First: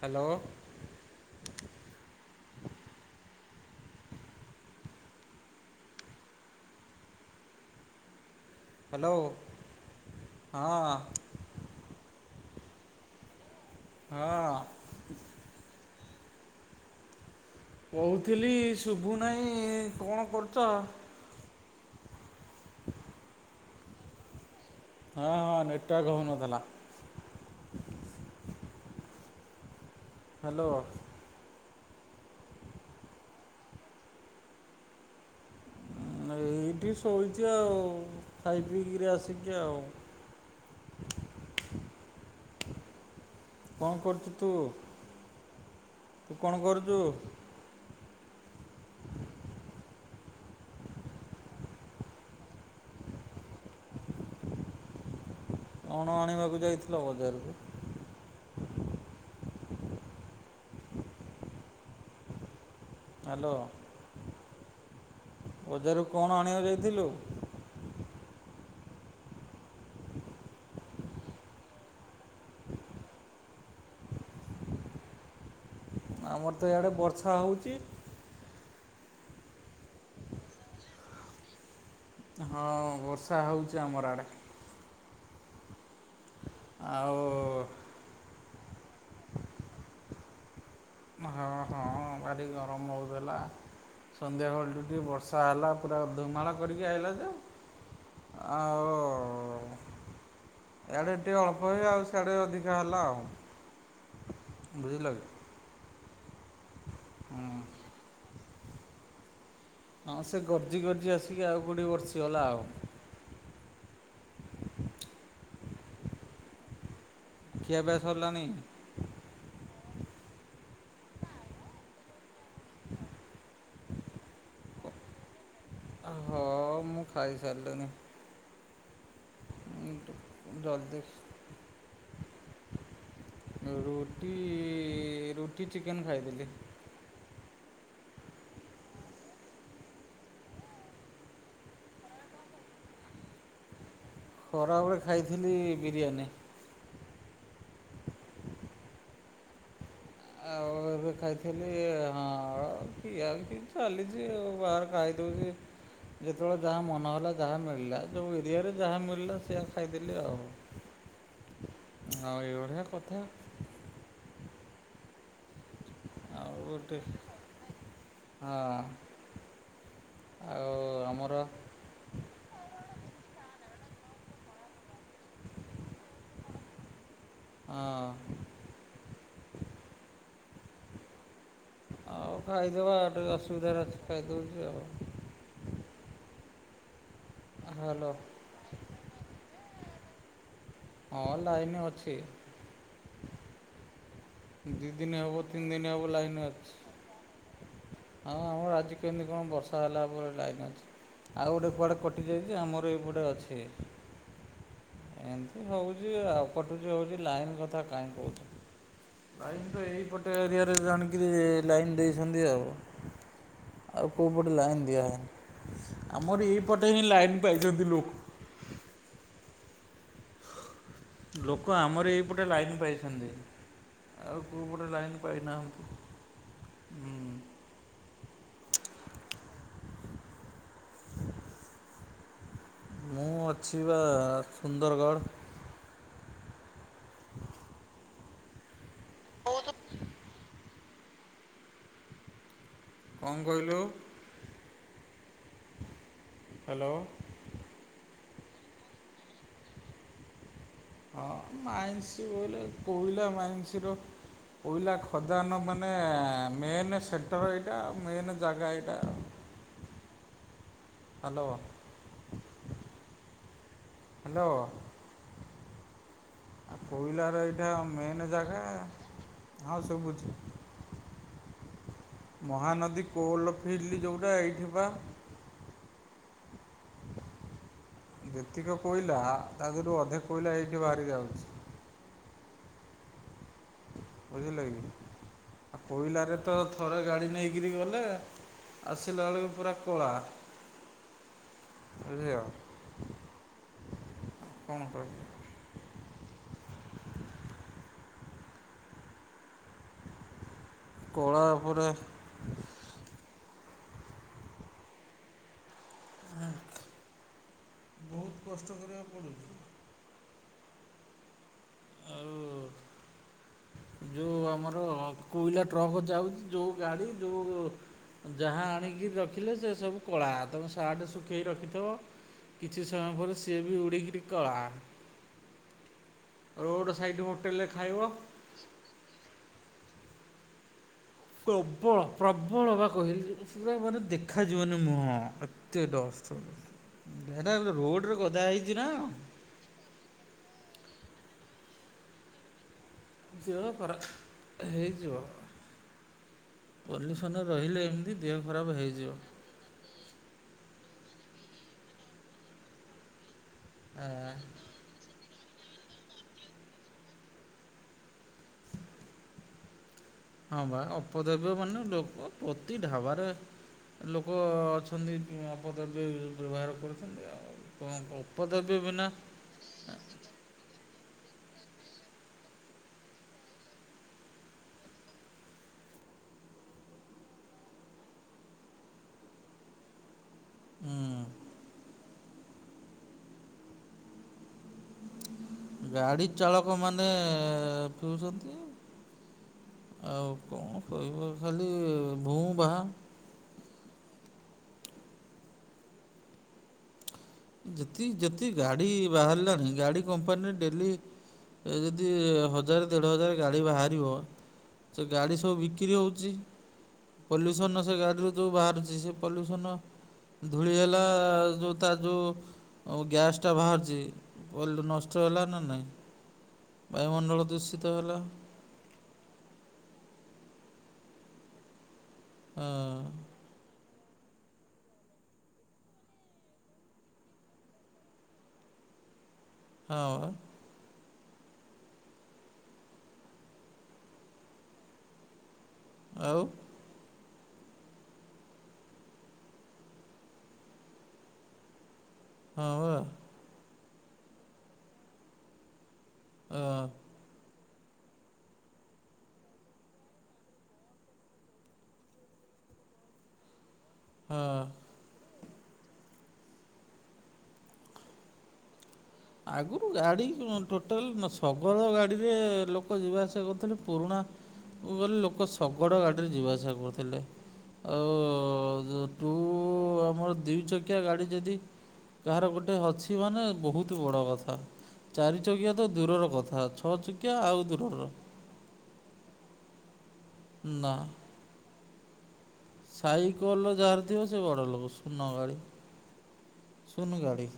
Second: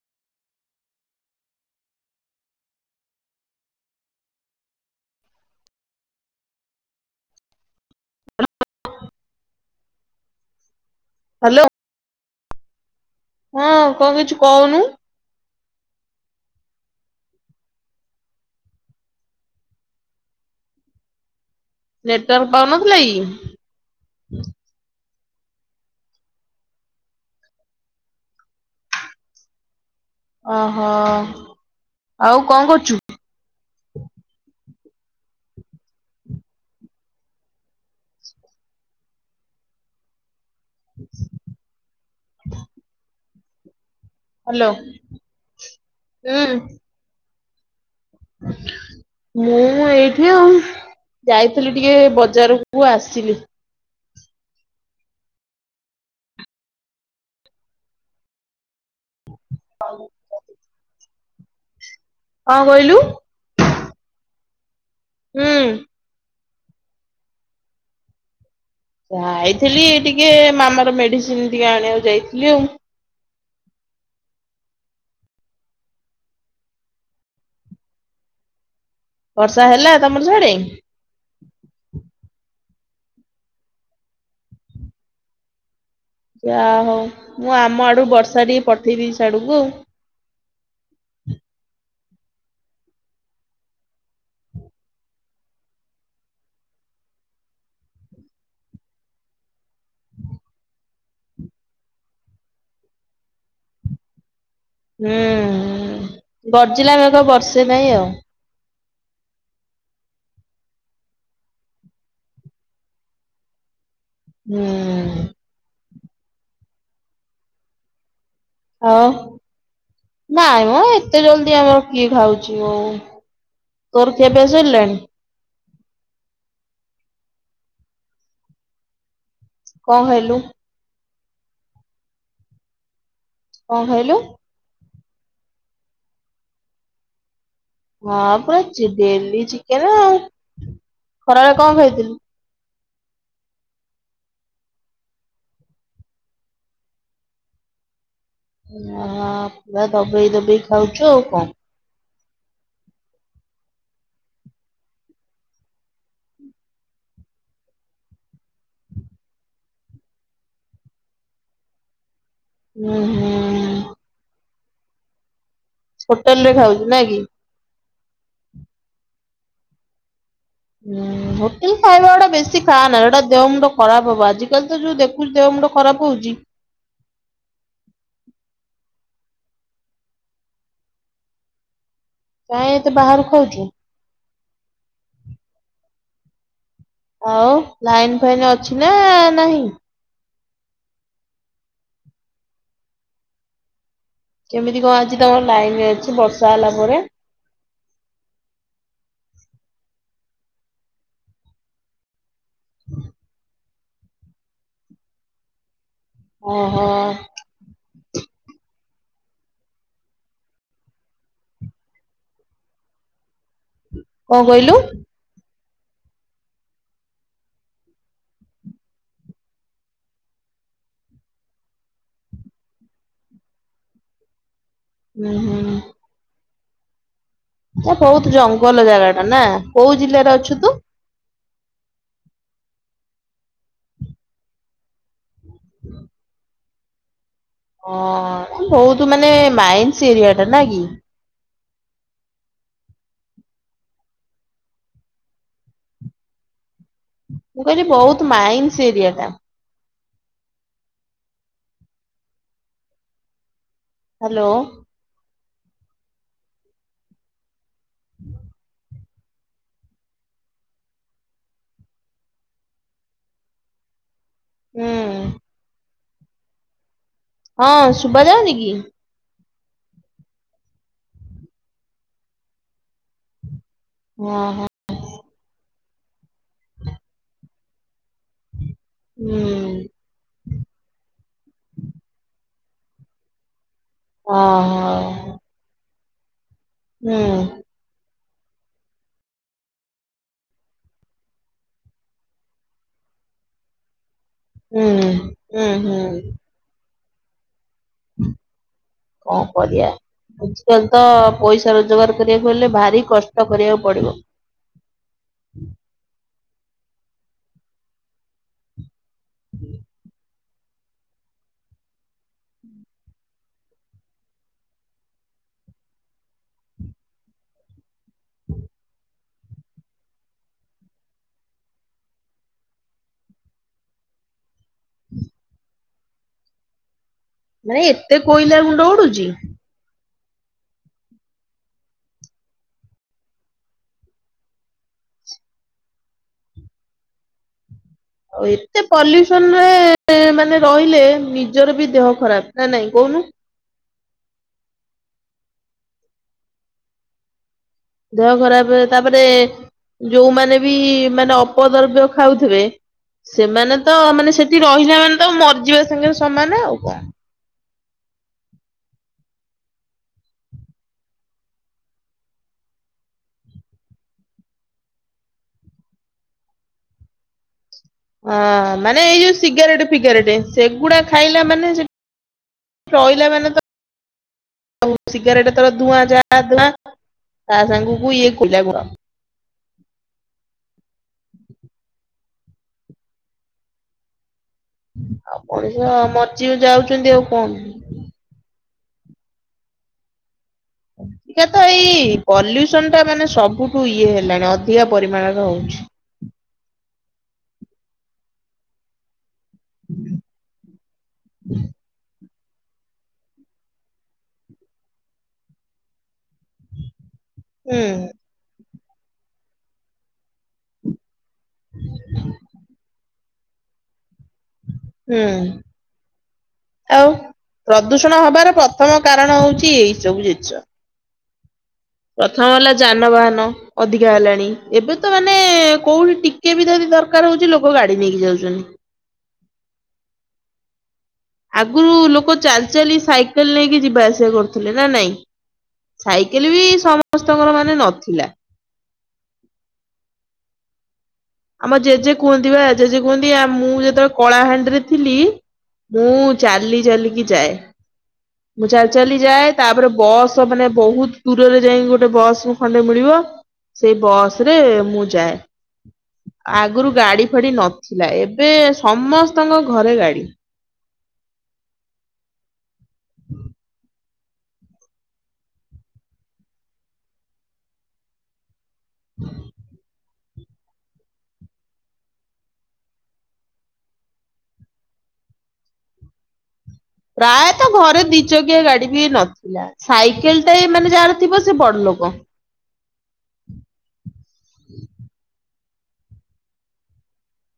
Hello. Hello ହଁ। Hello. ହଁ କଣ କିଛି ହଁ କହୁନୁ? କହୁଥିଲି ଶୁଭୁନାଇଁ, କଣ କରୁଚ? ନେଟୱାର୍କ ପାଉନଥିଲା କି? ହଁ ହଁ ନେଟୱାର୍କ ହଉନଥିଲା। ଅ ହ୍ୟାଲୋ ହ ଆଉ କଣ କରୁଚୁ? ଏଇଠି ଶୋଇଛି ଆଉ ଖାଇ ପି କିରି ଆସିକି ଆଉ। କଣ କରୁଛୁ ତୁ ହ୍ୟାଲୋ ତୁ ହୁଁ କଣ କରୁଚୁ? ମୁଁ ଏଇଠି ଆଉ। ଯାଇଥିଲି ଟିକେ ବଜାରକୁ ଆସିଲି। କଣ ଆଣିବାକୁ ଯାଇଥିଲ ବଜାରକୁ? କଁ କହିଲୁ? ହ୍ୟାଲୋ ହୁଁ ବଜାରରୁ କଣ ଆଣିବାକୁ ଯାଇଥିଲୁ? ଯାଇଥିଲି ଟିକେ ମାମାର ମେଡିସିନ ଟିକେ ଆଣିବାକୁ ଯାଇଥିଲି ଆଉ। ଆମର ତ ଏଆଡେ ବର୍ଷା ହେଉଛି। ବର୍ଷା ହେଲା ତମର ସିଆଡେ? ହଁ ବର୍ଷା ହେଉଛି ଆମର ଆଡ଼େ। ଯା ହଉ ମୁଁ ଆଉ ଆମ ଆଡୁ ବର୍ଷା ଟିକେ ପଠେଇଦେଇଚି ସିଆଡକୁ ଆଉ। ହଁ ହଁ ଭାରି ଗରମ ହଉଥିଲା। ସନ୍ଧ୍ୟାବେଳ ଠୁ ଟିକେ ବର୍ଷା ହେଲା ପୁରା ଧୁମାଳ କରିକି ଆଇଲା ଯେ। ଆଉ ଉ ଇଆଡେ ଟିକେ ଅଳ୍ପ ହୁଏ ଆଉ ସିଆଡେ ଅଧିକା ହେଲା ଆଉ। ବୁଝିଲ କି ହୁଁ ଗର୍ଜିଲା ମେଘ ହୁଁ। ବର୍ଷେ ନାଇଁ ଆଉ। ହଁ ସେ ଗର୍ଜି ଗର୍ଜି ଆସିକି ଆଉ କୋଉଠି ବର୍ଷଗଲା ଆଉ। ହୁଁ। ଖିଆ ପିଆ ସରିଲାଣିି? ହଉ ନାଇଁ ମ ଏତେ ଜଲଦି ଆମର କିଏ ଖାଉଛି ହଉ। ତୋର ଖିଆପିଆ ସରିଲାଣି? ଅ ହୋ ମୁଁ ଖାଇ ସାରିଲିନି। କଣ ଖାଇଲୁ? ଜଲଦି। କଣ ଖାଇଲୁ? ରୁଟି ଇ ରୁଟି, ଚିକେନ ଖାଇଥିଲି। ହଁ ପା ଚି ଡେଲି ଚିକେନ ଆଉ ଖରାବେଳେ କଣ ଖାଇଥିଲୁ? ଖରାବେଳେ ଖାଇଥିଲି ବିରିୟାନୀ। ହ ପୁରା ଦବେଇ ଦବେଇ ଖାଉଛୁ ଆଉ କଣ। ଏଇ ହଁ ଖିଆଖି ଚାଲିଛି ଆଉ ବାହାରେ ଖାଇଦଉଛି। ଯେତେବେଳେ ଯାହା ମନ ହେଲା ଯାହା ମିଳିଲା ଯୋଉ ଏରିଆରେ ଯାହା ମିଳିଲା ସେଇଆ ଖାଇଦେଲି ଆଉ। ଆଉ ଏଭଳିଆ ହୁଁ କଥା। ହୁଁ। ହୋଟେଲ ରେ ଆଉ ଖାଉଛୁ ଗୋଟେ ନାଇଁ କି? ହଁ। ଆଉ ହୁଁ ଆମର ହ ସେ ଖାଇବା ଗୁଟା ବେଶୀ ଖାଆନା ହେଡା ଦେହ ମୁଣ୍ଡ ଖରାପ ହବ ଆଜିିକାଲି ତ ଯୋଉ ଦେଖୁଚୁ ଦେହ ମୁଣ୍ଡ ଖରାପ ହଉଛି ହଁ। ଆଉ କାଇଁ ଏତେ ଖାଇଦବା ଏଠେ ବାହାରୁ ଖାଉଛୁ। ଅସୁବିଧାରେ ଅଛି ଖାଇଦଉଛି ଆଉ। ଆଉ ହ୍ୟାଲୋ ଲାଇନ ଫାଇନ୍ ଅଛି ନା ନାହିଁ? ହଁ ଲାଇନ ଅଛି। କେମିତି ଦୁଇ କଣ ଦିନ ଆଜି ହେବ ତମ ତିନି ଲାଇନ ଦିନ ହେବ ଅଛି ଲାଇନ୍ ବର୍ଷା ଅଛି। ହେଲା ପରେ। ହଁ ଆମ ଆଜି କେମିତି କଣ ବର୍ଷା ହେଲା ପରେ ଲାଇନ ଅଛି ଆଉ ଗୋଟେ କୁଆଡ଼େ କଟିଯାଇଛି ଆମର ଏପଟେ ଅଛି ଏମିତି ହଉଛି ଉଟୁଛି ଆଉ ଏପଟେ ଜୋ ଓହୋ। ହଉଛି ଲାଇନ୍ କଥା କାହିଁ କହୁଛୁ। ଲାଇନ ତ ଏଇପଟେ ଏରିଆରେ ଜାଣିକିରି ଲାଇନ ଦେଇଛନ୍ତି ଆଉ। ଆଉ କେଉଁ କଣ ପଟେ କହିଲୁ? ଲାଇନ୍ ଦିଆହେଇନି ଆମର ଏଇପଟେ ହିଁ ଲାଇନ୍ ପାଇଛନ୍ତି ଲୋକ ଲୋକ ଆମର ଏଇପଟେ ଲାଇନ୍ ପାଇଛନ୍ତି। ଆଉ କେଉଁ ପଟେ ଲାଇନ୍ ହୁଁ ହୁଁ ପାଇନାହ ଏ ବହୁତ ଜଙ୍ଗଲ ଜାଗା ଟା ନା କୋଉ ଜିଲ୍ଲାରେ ଅଛୁ ତୁ? ମୁଁ ଅଛି ବା ସୁନ୍ଦରଗଡ଼। ଓଁ ବହୁତ ମାନେ ମାଇନ୍ସ ଏରିଆ ଟା ନାଇ କି? କଣ କହିଲୁ ହ୍ୟାଲୋ। ମୁଁ କହିଲି ବହୁତ ମାଇନ୍ସ ଏରିଆ ଟା। ହଁ ମାଇନସ୍ ବୋଇଲେ କୋଇଲା ମାଇନସ ର ହ୍ୟାଲୋ କୋଇଲା ଖଦାନ ମାନେ ମେନ ସେ ତର ଏଇଟା ମେନ୍ ଜାଗା ଏଇଟା। ହ୍ୟାଲୋ। ହ୍ୟାଲୋ। ହୁଁ। ଆଉ କୋଇଲାର ଏଇଟା ହଁ ଶୁଭା ମେନ୍ ଯାଉନି ଜାଗା କି? ହଁ ସୁବୁଛି। ମହାନଦୀ କୋଲ ଫିଲ୍ଡ ହଁ ଯେଉଁଟା ହଁ ଏଇଠି ପା ଯେତିକି କୋଇଲା ହୁଁ ତା ଦେହରୁ ଅଧେ କୋଇଲା ଏଇଠି ବାହାରି ଯାଉଛି। ହଁ ବୁଝିଲେ କି ହଁ ଆଉ କୋଇଲାରେ ତ ଥରେ ଗାଡ଼ି ହୁଁ ନେଇକରି ଗଲେ ଆସିଲା ବେଳକୁ ପୁରା କଳା। ବୁଝି ହୁଁ ହୁଁ ହୁଁ ହଉ ବଢିଆ ଆଜି କାଲି ତ କଳା ପଇସା ପୁରା ରୋଜଗାର କରିବାକୁ ହେଲେ ଭାରି କଷ୍ଟ କରିବାକୁ ପଡିବ ଆ ବହୁତ କଷ୍ଟ କରିବାକୁ ପଡୁଛି [inaudible] ଆଉ ହୁଁ ଯୋଉ ଆମର କୋଇଲା ଟ୍ରକ୍ ଯାଉଛି ଯୋଉ ଗାଡି ଯୋଉ ଯାହା ଆଣିକି ରଖିଲେ ସେ ସବୁ କଳା ତୁମେ ସାର୍ଟେ ଶୁଖେଇକି ରଖିଥିବ କିଛି ସମୟ ପରେ ସିଏ ବି ଉଡ଼ିକିରି କଳା ରୋଡ଼ ସାଇଡ ମ ନାଇଁ ଏତେ କୋଇଲା ଗୁଣ୍ଡ ଉଡୁଛି। ପ୍ରବଳ ପ୍ରବଳ ବା କହିଲି ପୁରା ମାନେ ଦେଖାଯିବନି ମୁହଁ ଏତେ ଡଷ୍ଟ ସେଟା ହେଲେ ରୋଡ଼ ରେ ଆଉ ଏତେ ପଲୁ ରେ ମାନେ ରହିଲେ ନିଜର ବି ଦେହ ଖରାପ ନାଇ ନାଇଁ କହୁନୁ ଦେହ ଖରାପ ହେଇଯିବ ପଲ୍ୟୁସନ ରହିଲେ ଦେହ ଖରାପ ତାପରେ ଯୋଉମାନେ ବି ମାନେ ଅପଦ୍ରବ୍ୟ ଖାଉଥିବେ ସେମାନେ ତ ମାନେ ହେଇଯିବ ସେଠି ରହିଲା ମାନେ ତ ମରିଯିବା ସାଙ୍ଗରେ ସମାନେ ଆଉ କଣ ହଁ ବା ଅପଦ୍ରବ୍ୟ ମାନେ ଲୋକ ପ୍ରତି ଢାବାରେ ଲୋକ ଅଛନ୍ତି ଅପଦ୍ରବ୍ୟ ବ୍ୟବହାର କରୁଛନ୍ତି ଆଉ। କଣ ହଁ ଅପଦ୍ରବ୍ୟ ମାନେ ବିନା ଏଇ ଯୋଉ ସିଗାରେଟ ଫିଗାରେଟ। ସେଗୁଡା ଖାଇଲା ମାନେ ଯେ ରହିଲା ମାନେ ତ ଆଉ ସିଗାରେଟ ତର ଧୂଆଁ ଯାହା ଧୁଆଁ ତା ସାଙ୍ଗକୁ ଇଏ କୋଇଲା ଗୁଡ। ହୁଁ। ଆଉ ମଣିଷ ଗାଡି ମରିଜି ଚାଳକ ମାନେ ଯାଉଛନ୍ତି ଆଉ କଣ? ଶୋଉଚନ୍ତି ଆଉ କଣ କହିବ ଏକା ତ ଖାଲି ଏଇ ଭୁଁ ଭାଁ। ପଲ୍ୟୁସନ ଟା ମାନେ ସବୁ ଠୁ ଇଏ ହେଲାଣି ଅଧିକା ପରିମାଣରେ ହଉଚି। ଯେତିକି ଯେତିି ଗାଡି ବାହାର୍ଲା ଗାଡ଼ି କମ୍ପାନୀ ଡେଲି ଯଦି ହଜାର୍ ଦେଢ ହଜାର୍ ଗାଡି ବାହାରିବ ସେ ଗାଡି ସବୁ ବିକ୍ରି ହଉଚି। ପଲ୍ୟୁସନ ହୁଁ ସେ ଗାଡ଼ିରୁ ଯେଉଁ ବାହାରୁଚି ସେ ପଲ୍ୟୁସନ। ଧୂଳି ହେଲା ଯୋଉ ତାର ଯୋଉ ଗ୍ୟାସ୍ଟା ବାହାର୍ଚି ପଲ୍ ନଷ୍ଟ ହୁଁ ହେଲା ନା ନାଇଁ ଆଉ ବାୟୁମଣ୍ଡଳ ଦୂଷିତ ପ୍ରଦୂଷଣ ହେଲା। ହବାର ପ୍ରଥମ କାରଣ ହଉଛି ଏଇ ସବୁ ଜିନ୍ସ। ପ୍ରଥମ ହେଲା ହଁ ଯାନବାହାନ। ଅଧିକା ହେଲାଣି ଏବେ ତ ମାନେ କୋଉଠି ଟିକେ ବି ଯଦି ଦର୍କାର୍ ହଉଚି ଲୋକ ଗାଡି ନେଇକି ଯାଉଚନ୍ତି। ହଁ। ଆଗୁରୁ ଲୋକ ଚାଲି ଚାଲି ସାଇକେଲ ନେଇକି ଯିବା ଆସିବା କରୁଥିଲେ ନା ନାଇଁ। ହଁ ସାଇକେଲ୍ ବି ସମସ୍ତଙ୍କର ମାନେ ନଥିଲା। ଆମ ଜେଜେ କୁହନ୍ତି ବା ଜେଜେ କୁହନ୍ତି ମୁଁ ଯେତେବେଳେ କଳାହାଣ୍ଡିରେ ଥିଲି ମୁଁ ଚାଲି ଚାଲିକି ଯାଏ। ମୁଁ ଚାଲି ଚାଲି ଯାଏ ତାପରେ ବସ୍ ମାନେ ବହୁତ୍ ଦୂରରେ ଯାଇକି ଗୋଟେ ବସ୍ ଖଣ୍ଡେ ମିଳିବ। ସେଇ ବସ୍ ରେ ହଁ ମୁଁ ଯାଏ। ଆଗୁରୁ ଗାଡି ଫାଡି ନଥିଲା। ଏବେ ସମସ୍ ଆଗୁରୁ ଗାଡି ଟୋ ଟାଲ୍ ଶଗଡ ଗାଡ଼ିରେ ଲୋକ ଯିବା ଆସିବା କରୁଥିଲେ। ପୁରୁଣା କୁ ଗଲେ ଲୋକ ଶଗଡ଼ ଗାଡ଼ିରେ ଯିବା ଆସିବା କରୁଥିଲେ। ଆଉ ଟୁ ଆମର ଦି ଚ କିଆ ଗାଡି ଯଦି କାହାର ଗୋଟେ ଅଛି ମାନେ ବହୁତ୍ ତ ବଡ଼ କଥା ଚାରି ଚକିଆ ତ ଦୂରର କଥା ଛଅ ଚକିଆ ଆଉ ପ୍ରାୟତଃ ଘରେ ଦୂରର। ଦି ଚକିଆ ଗାଡି ବି ନଥିଲା ସାଇକେଲ ଟାଏ ମାନେ ଯାହାର ଥିବ ସେ ବଡ ଲୋକ। ସାଇକେଲ ଯାର ଥିବ ସେ ବଡ ଲୋକ। ଶୂନ ଗାଡି। ସୁନ୍ ଗାଡ଼ି।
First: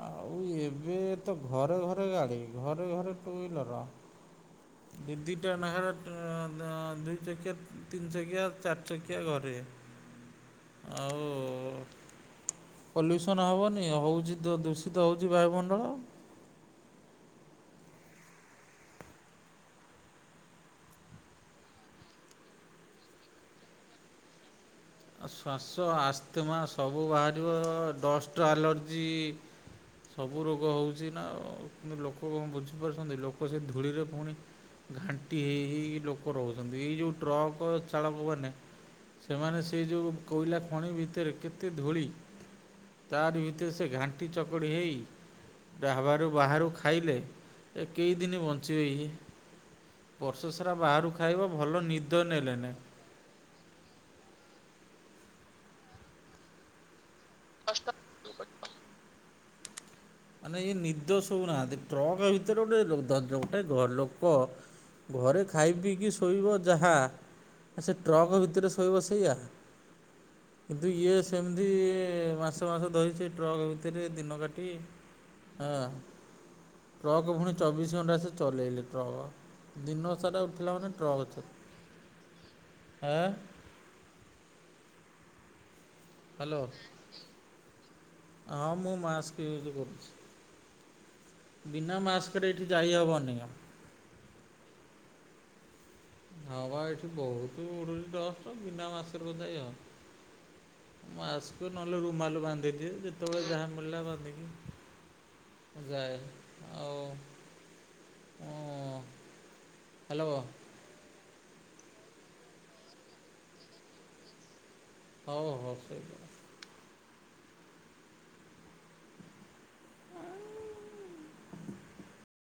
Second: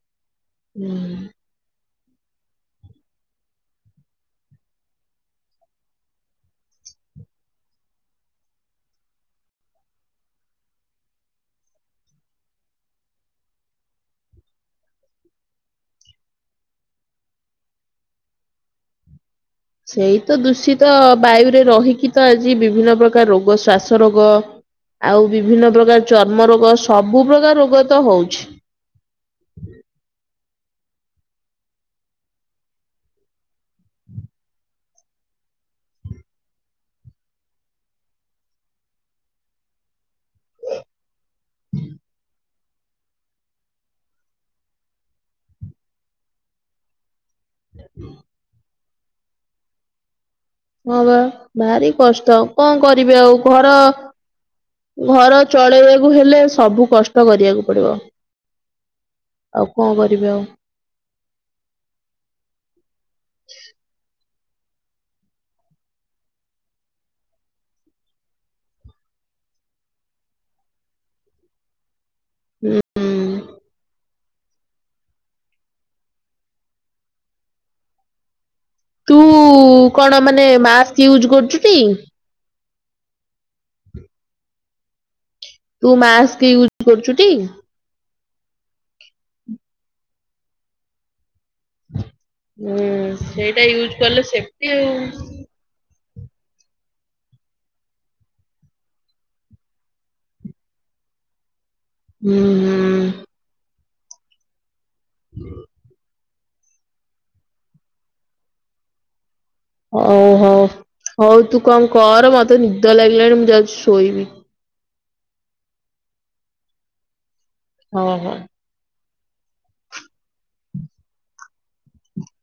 ଆଉ ହୁଁ। ଏବେ ତ ଘରେ ଘରେ ଗାଡ଼ି ଘରେ ଘରେ ଟୁ ୱିଲର୍। ଦି ଦି ଟା ନାଖେ ଦୁଇ ଚକିଆ ତିନି ଚକିଆ ଚାରି ଚକିଆ ଘରେ। ଆଉ। ପଲ୍ୟୁସନ୍ ହବନି ହେଉଛି ଦୁ ଦୂଷିତ ହେଉଛି ବାୟୁମଣ୍ଡଳ। ସେଇ ତ ଦୂଷିତ ବାୟୁରେ ରହିକି ତ ଆଜି ବିଭିନ୍ନ ପ୍ରକାର ରୋଗ, ଶ୍ଵାସ ରୋଗ। ଆଉ ବିଭିନ୍ନ ଶ୍ୱାସ ପ୍ରକାର ଚର୍ମ ଆସ୍ଥମା ରୋଗ ସବୁ ପ୍ରକାର ବାହାରିବ। ରୋଗ ତ ହଉଛି। Dust allergy. ସବୁ ରୋଗ ହଉଛି ନା କିନ୍ତୁ ଲୋକ କଣ ବୁଝିପାରୁଛନ୍ତି। ଲୋକ ସେ ଧୂଳିରେ ପୁଣି ଘାଣ୍ଟି ହେଇ ହେଇ ଲୋକ ରହୁଛନ୍ତି। ଏଇ ଯୋଉ ଟ୍ରକ ଚାଳକ ମାନେ ସେମାନେ ସେ ଯେଉଁ କୋଇଲା ଖଣି ଭିତରେ କେତେ ଧୂଳି। ତାରି ଭିତରେ ସେ ଘାଣ୍ଟି ଚକଡ଼ି ହୋଇ ଢାବାରୁ ବାହାରୁ ଖାଇଲେ। ଏ କେଇ ଦିନି ବନ୍ଚିବେ ଇଏ। ବର୍ଷ ସାରା ହଁ ବାହାରୁ ଖାଇବା ଭଲ ନିଦ ନେଲେନେ। ବେ ଆଉ ଘର ଘର ଚଳେଇବାକୁ ହେଲେ ସବୁ କଷ୍ ଟ କରିବାକୁ ପଡିବ। ଆଉ କଣ କରିବି ଆଉ। ଇ ନିଦ ସୋଉ ନାହାନ୍ତି। ଟ୍ରକ ଭିତରେ ଗୋଟେ ଗୋଟେ ଲୋକ ଘରେ ଖାଇ ପିକି ଶୋଇବ ଯାହା। ଆ ସେ ଟ୍ରକ ଭିତରେ ଶୋଇବ ସେଇଆ? କିନ୍ତୁ ଇଏ ସେମିତି ମାସ ମାସ ହୁଁ ଧରିଚି ଟ୍ରକ୍ ଭିତରେ ଦିନ କାଟି ହଁ ଟ୍ରକ୍ ପୁଣି ଚବିଶି ଘଣ୍ଟା ସେ ଚଲେଇଲେ। ହଁ ତୁ ବା ଟ୍ରକ୍ କଣ ଦିନସାରା ଉଠିଲା ମାନେ ମାସ୍କ ୟୁଜ ଟ୍ରକ୍ କରୁଚୁଟି? ଚଲା ଏଁ ତୁ ମାସ୍କ ହ୍ୟାଲୋ ୟୁଜ୍ କରୁଚୁ ଟି? ହଁ ମୁଁ ମାସ୍କ ୟୁଜ୍ କରୁଛି। ବିନା ମାସ୍କରେ ଏଠି ହୁଁ ଯାଇହବନି ସେଇଟା ୟୁଜ୍ କଲେ ସେପେଟି ଆଉ। ହଁ ବା ଏଠି ବହୁତ ଉଡୁଚି ଡଷ୍ଟ ବିନା ମାସ୍କରେ ଙ୍କ ଯାଇ ହବ? ମାସ୍କୁ ନହେଲେ ରୁମାଲ୍ ହୁଁ ବାନ୍ଧିଦିଏ ହୁଁ ଯେତେବେଳେ ଯାହା ମିଳିଲା ବାନ୍ଧିକି ଯାଏ ଆଉ ମୁଁ ହଉ ହ୍ୟାଲୋ ହଉ ହଉ ତୁ କଣ କର ମତେ ନିଦ ଲାଗିଲାଣି ମୁଁ ଯାଉଛି ଶୋଇବି। ହଉ ହଉ ଶୋଇ ହଁ ହଉ।